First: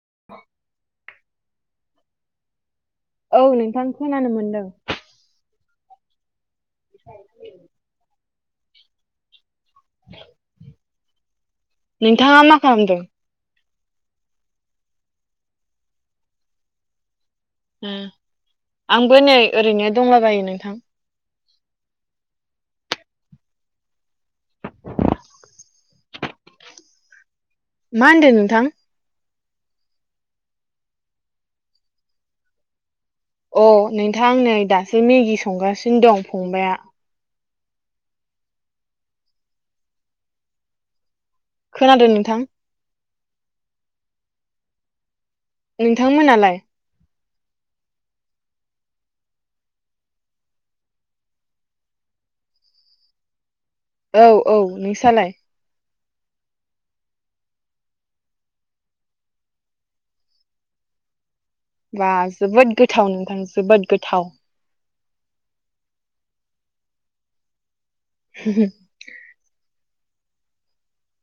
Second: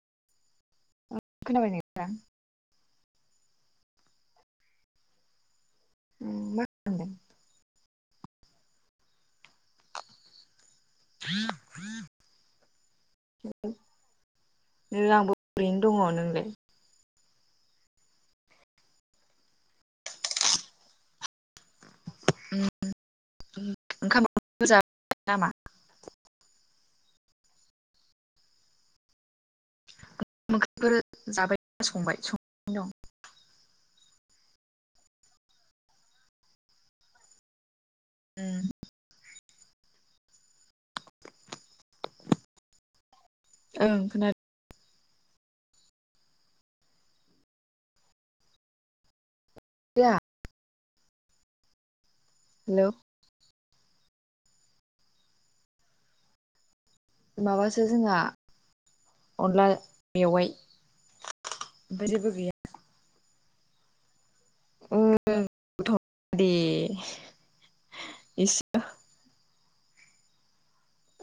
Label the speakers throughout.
Speaker 1: [inaudible]
Speaker 2: ओ खोनाबाय नोंथां?
Speaker 1: औ नोंथां खोनानो मोनदों।
Speaker 2: उ
Speaker 1: [inaudible] नोंथाङा मा खालामदों?
Speaker 2: [inaudible] हो ओ नो आंबो ओरैनो दङ नोंलाय?
Speaker 1: ओ आंबो नै ओरैनो दंलाबायो नोंथां।
Speaker 2: ओंखाम ओंख्रैखौ जाबाय नामा?
Speaker 1: मा होनदों नोंथां?
Speaker 2: ओंखाम ओंख्रिफोर जाबायना संबाय संना दं।
Speaker 1: अ नोंथां नै दासो मेगि संगासिनो दं फंबाइआ।
Speaker 2: ओ
Speaker 1: खोनादो नोंथां?
Speaker 2: ओं खोना
Speaker 1: नोंथांमोनालाय?
Speaker 2: [unintelligible] हेल'
Speaker 1: औ औ नोंसालाय।
Speaker 2: माबासो जोंहा अनला मेवाय।
Speaker 1: बा जोबोद गोथाव नोंथां जोबोद गोथाव।
Speaker 2: ओं गोथाव दे इसे।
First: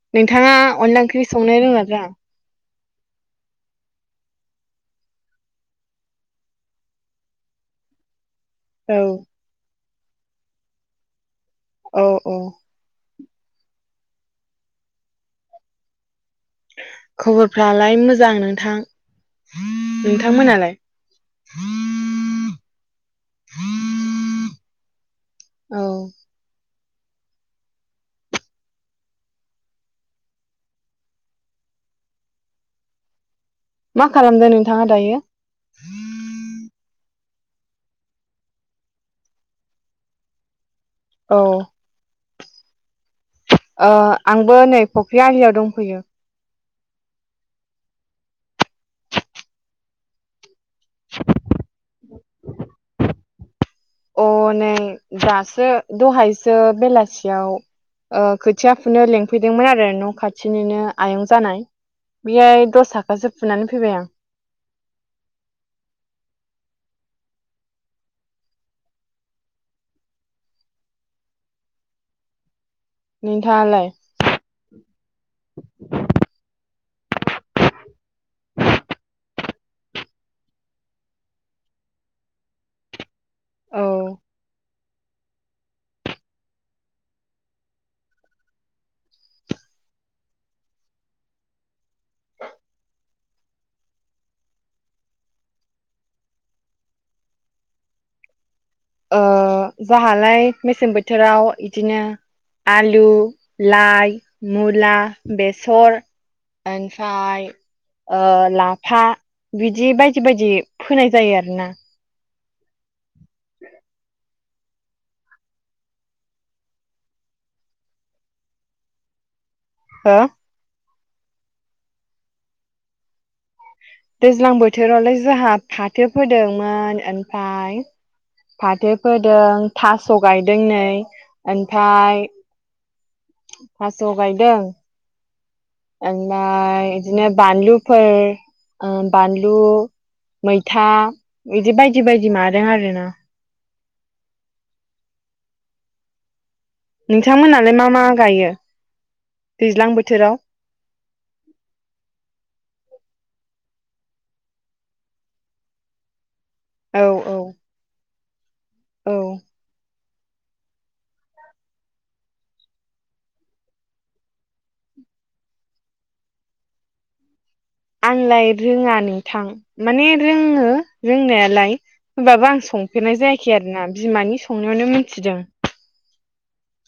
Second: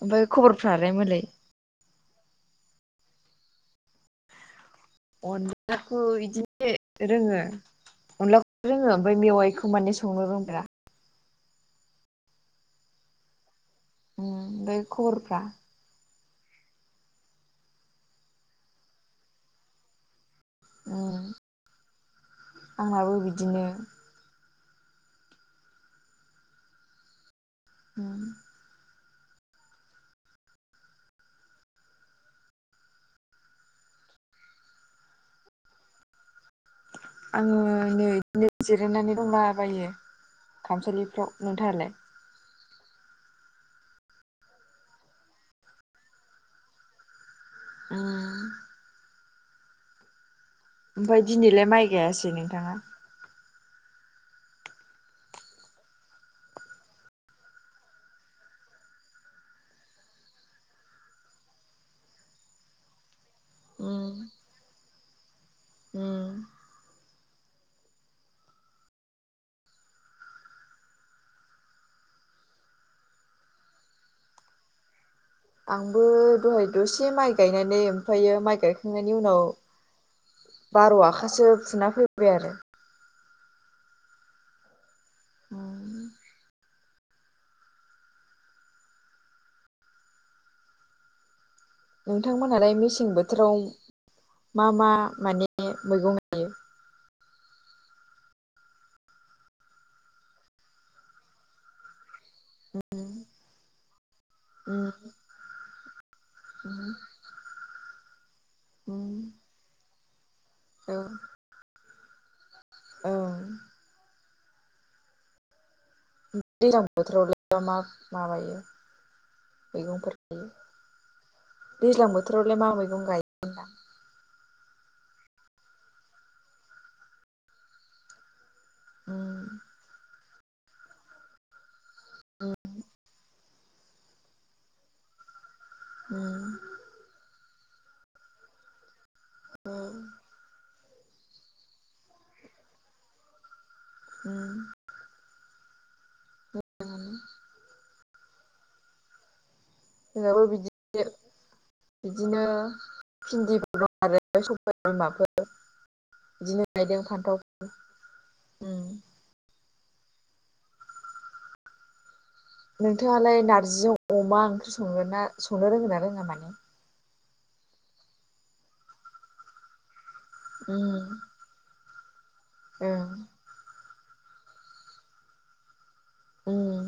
Speaker 2: ओमफ्राय
Speaker 1: नोंथाङा
Speaker 2: खबरफ्रालाय
Speaker 1: अनला
Speaker 2: मालाय
Speaker 1: ओंख्रि संनो रोङोना रोङा?
Speaker 2: अनलाखौ इदिनो रोङो अनला रोङो
Speaker 1: औ
Speaker 2: ओमफाय मेवाइखौ माने संनो रोंफेरा।
Speaker 1: औ औ।
Speaker 2: उम ओमफाय खबरफ्रा?
Speaker 1: खबरफ्रालाय मोजां नोंथां नोंथांमोनालाय?
Speaker 2: उम आंनाबो बिदिनो।
Speaker 1: औ।
Speaker 2: उम
Speaker 1: मा खालामदो नोंथाङा दायो?
Speaker 2: आङो नै इदिनो जिरायनानै दंलाबायो खामसालिफ्राव
Speaker 1: औ
Speaker 2: नोंथाङालाय?
Speaker 1: ओ आंबो नै फख्रि आलियाव दंफैयो।
Speaker 2: अ' ओमफाय दिनैलाय माइ गायासै नोंथाङा?
Speaker 1: अ' नै दासो दहायसो बेलासियाव ओ खोथिया फुनो लिंफैदोंमोन आरो न'खाथिनिनो आयं जानाय। बेहाय दस आखासो फुनानै फैबाय आं।
Speaker 2: उम उम
Speaker 1: नोंथाङालाय?
Speaker 2: आंबो दहाय दसे माइ गायनानै ओमफायो माइ गायखांनायनि उनाव बार' आखासो फुना फैबाय आरो।
Speaker 1: औ
Speaker 2: उम नोंथांमोनहालाय मेसें बोथोराव मा मा माने मैगं गायो?
Speaker 1: ओ जाहालाय मेसें बोथोराव इदिनो आलु लाय मुला बेसर ओमफाय ओ लाफा बिदि बायदि बायदि फोनाय आरोना।
Speaker 2: औ
Speaker 1: [inaudible]
Speaker 2: दैलां बोथोरावलाय मा माबायो मैगंफोर
Speaker 1: हो
Speaker 2: गायो दैज्लां बोथोरावलाय मा मैगं गायो होनदां?
Speaker 1: दैज्लां बोथोरावलाय जोंहा फाथो फोदोंमोन ओनफाय फाथो फोदों थास' गायदों नै ओनफाय थास' गायदों। ओनफाय इदिनो बानलुफोर ओ बानलु मैथा इदि बायदि बायदि माबादों आरोना।
Speaker 2: उम
Speaker 1: नोंथांमोनालाय मा मा गायो दैज्लां बो
Speaker 2: जोंनाबो बिदिनो। इदिनो भिन्दि मैगं आरो सबाइ बिमाफोर।
Speaker 1: औ
Speaker 2: [unintelligible]
Speaker 1: उम
Speaker 2: नोंथाङालाय नारजि अमा ओंख्रि संगोन ना संनो रोंङोन ना रोङा माने
Speaker 1: आंलाय रोङा नोंथां माने रोङो
Speaker 2: उम
Speaker 1: रोंनायालाय होमबाबो आं
Speaker 2: ओं
Speaker 1: संफेरनाय जायाखै आरोना बिमानि संनायावनो मिथिदों
Speaker 2: उम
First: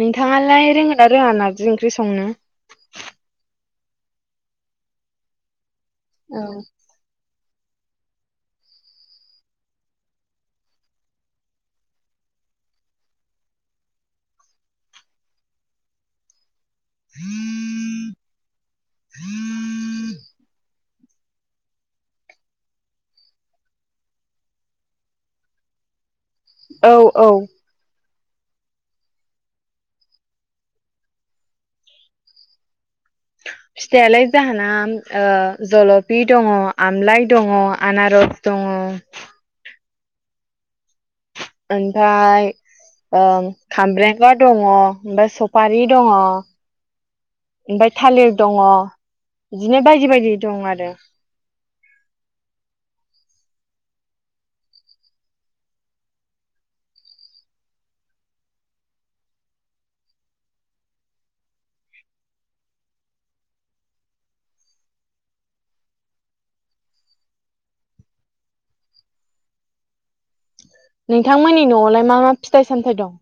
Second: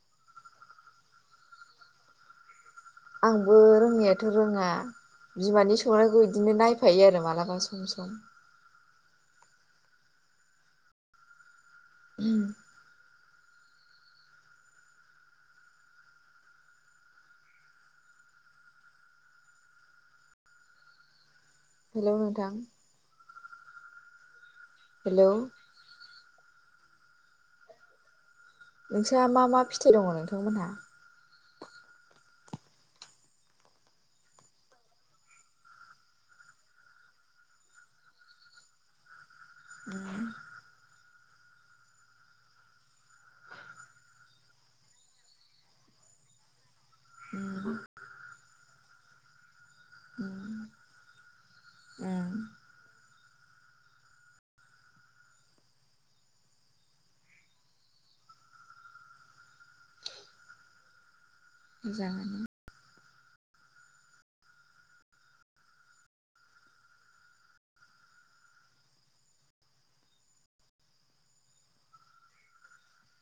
Speaker 1: नोंथाङालाय रोङो ना रोङा नारजि ओंख्रि संनो
Speaker 2: आंबो रोङनायाथ' रोङा बिमानि सं संनायखौ बिदिनो नायफायो आरो मालाबा सम सम [unintelligible]
Speaker 1: [unintelligible]
Speaker 2: हेल' नोंथां हेल'
Speaker 1: औ औ
Speaker 2: नोंसहा मा मा फिथाइ दङ नोंथांमोनहा [unintelligible]
Speaker 1: फिथालाय जाहोना ओ जलफि दङ आमलाइ दङ आनारस दङ
Speaker 2: [unintelligible]
Speaker 1: ओमफाय ओं खामब्रेंगा दङ ओमफ्राय सफारि दङ
Speaker 2: उम
Speaker 1: ओमफ्राय थालिर दङ बिदिनो बायदि बायदि
Speaker 2: उम
Speaker 1: दं आरो
Speaker 2: [unintelligible] मोजाङानो
Speaker 1: नोंथांमोननि न'आवलाय मा मा फिथाइ सामथाय दं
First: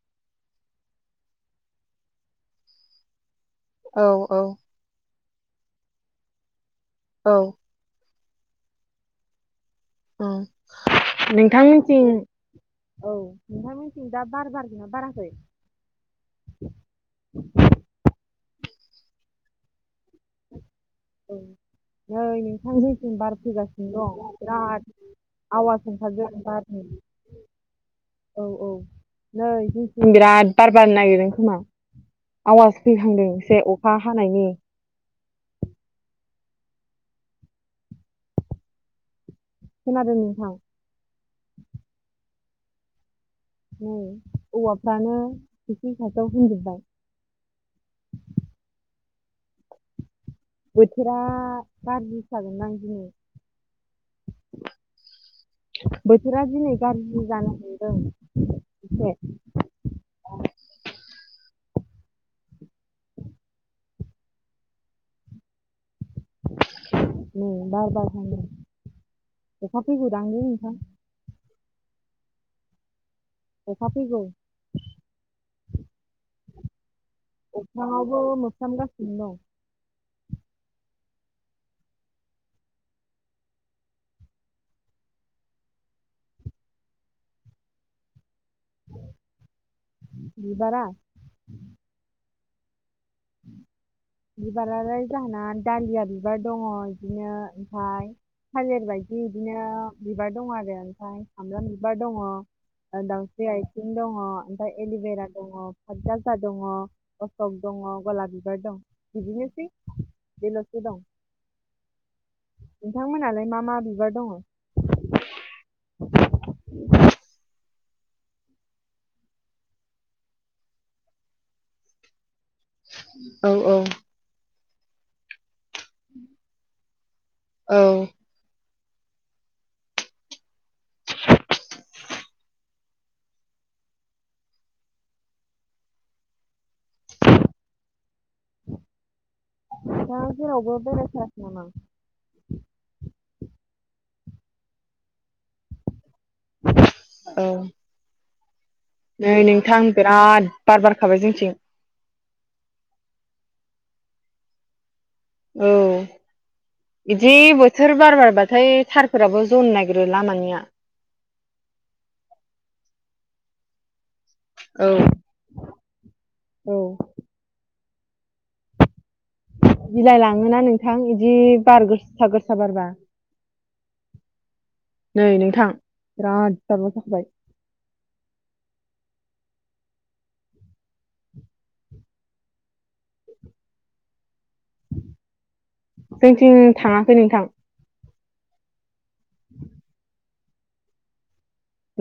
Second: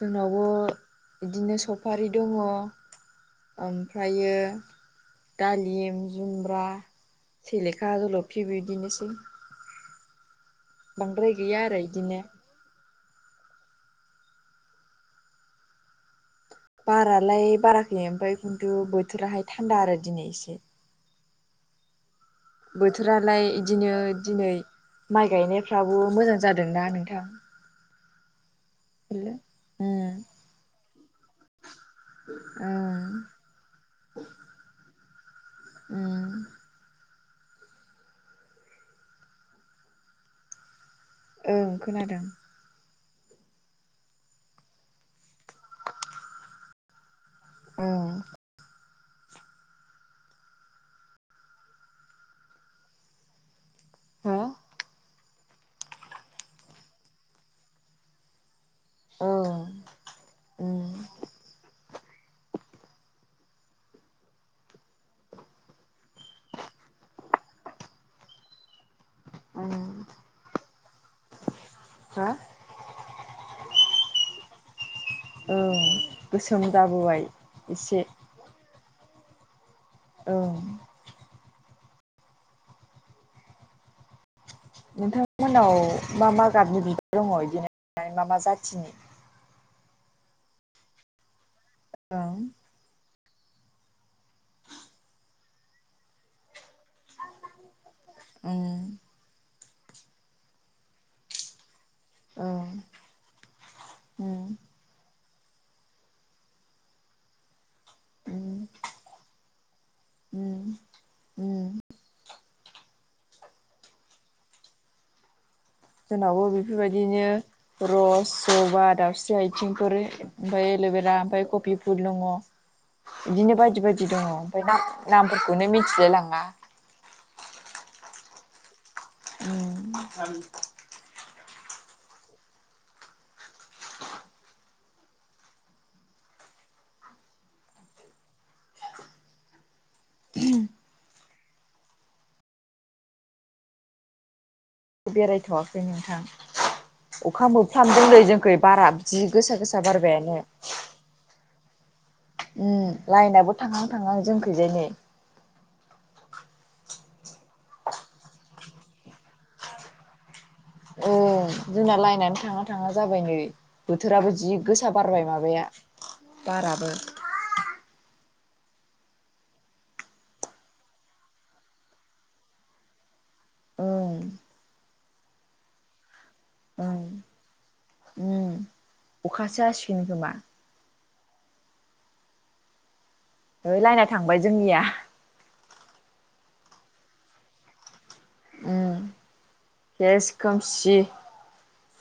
Speaker 2: जोंनावबो बिदिनो सफारि दङ।
Speaker 1: औ
Speaker 2: ओमफ्रायो
Speaker 1: औ
Speaker 2: दालिम जुमब्रा
Speaker 1: औ
Speaker 2: सेलेखा खा जलफि बिदिनोसै बांद्राय
Speaker 1: उम
Speaker 2: गैया
Speaker 1: नोंथां
Speaker 2: आरो
Speaker 1: मोनथिं
Speaker 2: बिदिनो
Speaker 1: औ नोंथांमोनथिं दा बार बारदोंना बाराखै
Speaker 2: बारालाय बाराखै ओमफ्राय खिन्थु बोथोराहाय थान्दा आरो दिनै एसे
Speaker 1: नै नोंथां जोंनिथिं बार
Speaker 2: बोथोरालाय इदिनो
Speaker 1: फैगासिनो दं
Speaker 2: दिनै
Speaker 1: बिराद
Speaker 2: माइ
Speaker 1: आवाज
Speaker 2: गायनायफ्राबो
Speaker 1: ओंखारदों
Speaker 2: मोजां
Speaker 1: बारनि
Speaker 2: जादोंना नोंथां
Speaker 1: औ औ
Speaker 2: हेलौ
Speaker 1: नै
Speaker 2: उम
Speaker 1: जोंनिथिं बिराद बार बारनो नागिरदों खोमा आवाज
Speaker 2: उम
Speaker 1: फैहांदों एसे अखा हानायनि
Speaker 2: उम
Speaker 1: खोनादों नोंथां
Speaker 2: ओं खोनादों
Speaker 1: नै औवाफ्रानो खिथिं खाथां होनजोबबाय
Speaker 2: ओं
Speaker 1: बोथोरा गार्रि जागोन दां दिनै
Speaker 2: हा
Speaker 1: बोथोरा दिनै गाज्रि जानो हमदों एसे
Speaker 2: ओं उम
Speaker 1: उ बार बारहांदों अखा फैबाय दांलै नोंथां
Speaker 2: हा
Speaker 1: अखा फैगौ
Speaker 2: औ गोसोम जाबोबाय एसे
Speaker 1: [unintelligible] औ
Speaker 2: औ नोंथांमोनाव मा मा गाबनि बिबार दङ' बिदिनो मा मा जाथिनि
Speaker 1: बिबारा
Speaker 2: [unintelligible]
Speaker 1: बिबारालाय जाहाना दालिया बिबार दङ' बिदिनो ओमफाय
Speaker 2: ओं
Speaker 1: थालिर बायदि बिदिनो बिबार दं आरो ओमफाय सामब्राम बिबार दङ'
Speaker 2: ओं
Speaker 1: दाउस्रि आथिं दङ'
Speaker 2: उम
Speaker 1: ओमफाय एलिभेरा दङ' पादगा दङ' अशक दङ' गलाब
Speaker 2: उम
Speaker 1: बिबार दं बिदिनोसै
Speaker 2: उम
Speaker 1: बेल'सो दं
Speaker 2: उम
Speaker 1: नोंथांमोननालाय मा मा बिबार दङ'
Speaker 2: जोंनावबो बेफोरबायदिनो रस जबा दावस्रि आथिंफोर ओमफाय एलभेरा ओमफाय कफि फुल दङ'
Speaker 1: औ
Speaker 2: बिदिनो
Speaker 1: औ
Speaker 2: बायदि बायदि दङ' ओमफाय नाम-नामफोरखौनो मिथिलाय लाङा
Speaker 1: औ
Speaker 2: उम
Speaker 1: नोंथाङा जेरावबो बेराय थाराखै नामा
Speaker 2: बेरायथ'वाखै नोंथां अखा
Speaker 1: औ
Speaker 2: मोफ्लामदों नै जोंखै बारा बिदि
Speaker 1: नै
Speaker 2: गोसा
Speaker 1: नोंथां
Speaker 2: गोसा बारबायानो
Speaker 1: बिराद बार बारखाबाय जोंथिं
Speaker 2: उम लाइनाबो थांहां थांहां जोंखैजानै।
Speaker 1: औ। इदि बोथोर बार बारबाथाय थारफोराबो जनो नागिरो लामानिया।
Speaker 2: ओम जोंना लायेनानो थाङा-थाङा जाबाय नै बोथोराबो जि।
Speaker 1: औ
Speaker 2: गोसा बारबाय माबाया
Speaker 1: औ
Speaker 2: बाराबो।
Speaker 1: बिलाय लाङोना नोंथां बिदि बार गोसा- गोसा बारबा।
Speaker 2: ओं
Speaker 1: नै नोंथां बिराद [unintelligible]
Speaker 2: ओं
Speaker 1: जाखाबाय।
Speaker 2: उम। अखासो हसिगोन खोमा। है लायेना थांबाय जोंनिया।
Speaker 1: जोंनिथिं थाङाखै नोंथां।
Speaker 2: उम सेस खोमसि।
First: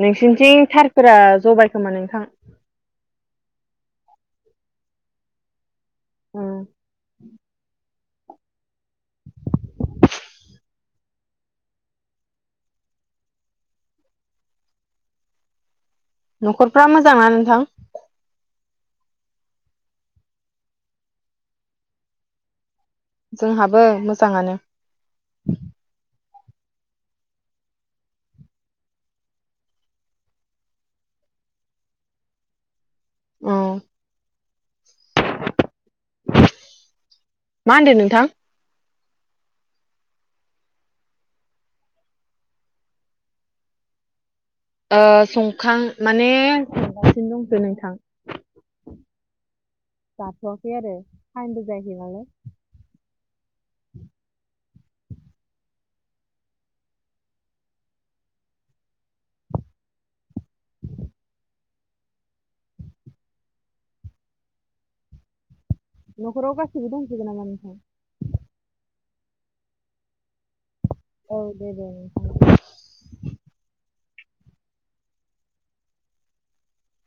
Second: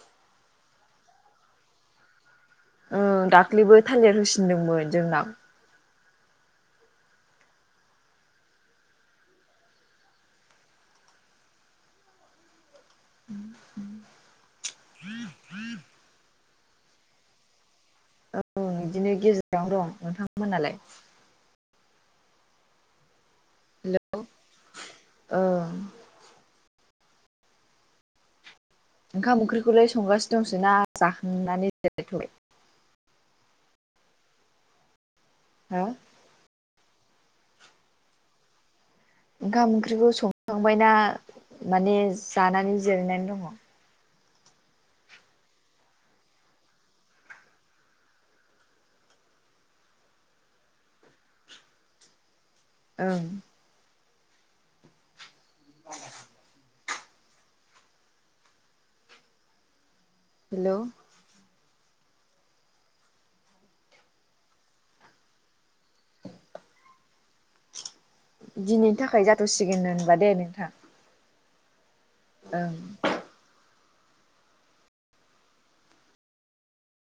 Speaker 1: नोंसिनिथिं थारफोरा जबाय खोमा नोंथां।
Speaker 2: ओ दाख्लैबो थालेर होसिनदोंमोन जोंनाव।
Speaker 1: उम।
Speaker 2: [unintelligible]
Speaker 1: न'खरफ्रा मोजां ना नोंथां।
Speaker 2: औ बिदिनो गेजेरावनो दं नोंथांमोनालाय।
Speaker 1: जोंहाबो मोजाङानो।
Speaker 2: ओम। ओंखाम ओंख्रिखौलाय संगासिनो दंसै ना जाखांनानै दिरायथ'बाय।
Speaker 1: औ।
Speaker 2: हो।
Speaker 1: मा होनदों नोंथां।
Speaker 2: ओंखाम ओंख्रिखौ संखांबायना माने जानानै जिरायनानै दङ।
Speaker 1: ओ संखां माने संगासिनो दंसो नोंथां। जाथ'आाखै आरो थाइमबो जायाखै नालाय।
Speaker 2: ओं। [unintelligible] हेलौ।
Speaker 1: न'खराव गासिबो दं। [unintelligible]
Speaker 2: दिनैनि थाखाय जाथ'सिगोन होनबा दे नोंथां।
Speaker 1: औ दे-दे नोंथां।
Speaker 2: ओं।